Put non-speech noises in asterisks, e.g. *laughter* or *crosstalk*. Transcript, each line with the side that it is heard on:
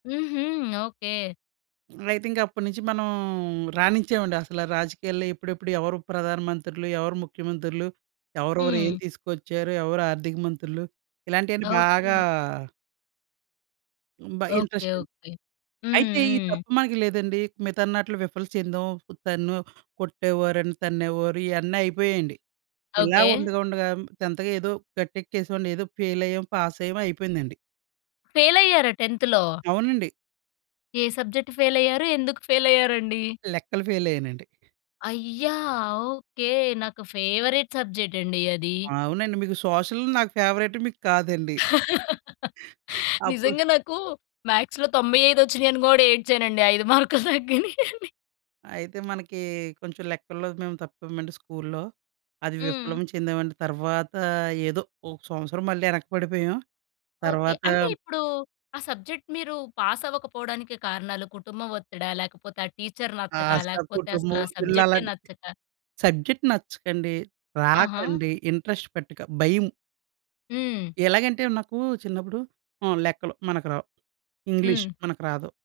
left: హుహు, ఓకె.
right: అయితే ఇంకా అప్పటినుంచి మనం రాణించామండసల రాజకీయాల్లో ఎప్పుడెప్పుడు ఎవరు ప్రధానమంత్రులు? ఎవరు ముఖ్యమంత్రులు? ఎవరెవరు ఏం
left: హ్మ్.
right: తీసుకొచ్చారు? ఎవరు ఆర్థిక మంత్రులు? ఇలాంటివన్నీ బాగా
left: ఓకె.
right: హ్మ్. బ
left: ఓకె,
right: ఇంట్రెస్ట్ండి.
left: ఓకె. హ్మ్,
right: అయితే ఈ
left: హ్మ్.
right: తప్పు మనకి లేదండి. మిగతావన్నట్లు విఫలం చెందాం. తన్నో, కొట్టేవారని, తన్నేవారు ఇయన్నీ అయిపోయాయండి. ఇలా
left: ఓకె.
right: ఉండగా, ఉండగా 10థ్‌గా ఏదో గట్టెక్కేసేవాడిని. ఏదో ఫెయిల్ అయ్యాం. పాస్ అయ్యామో అయిపోయిందండి.
left: ఫెయిలైయ్యారా 10థ్‌లో?
right: అవునండి.
left: ఏ సబ్జెక్ట్ ఫెయిలైయ్యారు? ఎందుకు ఫెయిలైయ్యారండి?
right: లెక్కలు ఫెయిలైయ్యానండి.
left: అయ్యా! ఓకె. నాకు ఫేవరైట్ సబ్జెక్ట్ అండి అది.
right: అవునండి. మీకు సోషల్ నాకు ఫేవరైట్ మీకు కాదండి.
left: *giggles*
right: *giggles* అప్పుడు
left: నిజంగా. నాకు మ్యాథ్స్‌లో 95 వచ్చినాయని కూడా ఏడ్చానండి. 5 మార్కులు *giggles* తగ్గినాయని.
right: అయితే మనకి కొంచెం లెక్కల్లో మేము తప్పామండి స్కూల్‌లో. అది
left: హ్మ్.
right: విప్లవం చెందామండి. తర్వాత ఏదో ఒక సంవత్సరం మళ్ళీ ఎనక పడిపోయాం.
left: ఓకే.
right: తర్వాత
left: అంటే ఇప్పుడు, ఆ సబ్జెక్ట్ మీరు పాస్ అవ్వకపోవడానికి కారణాలు కుటుంబం ఒత్తిడా? లేకపోతే ఆ టీచర్
right: ఆ!
left: నచ్చకా?
right: సా
left: లేకపోతే
right: కుటుంబం
left: అసలా
right: ఒత్తిడిలు
left: సబ్జెక్టే
right: అలాంటి
left: నచ్చకా?
right: సబ్జెక్ట్ నచ్చకండి,
left: ఆహా!
right: రాకండి, ఇంట్రెస్ట్ పెట్టక, భయం.
left: హ్మ్.
right: ఎలాగంటే, నాకు చిన్నప్పుడు హ్మ్, లెక్కలు మనకు రావు. ఇంగ్లీష్
left: హ్మ్.
right: మనకు రాదు.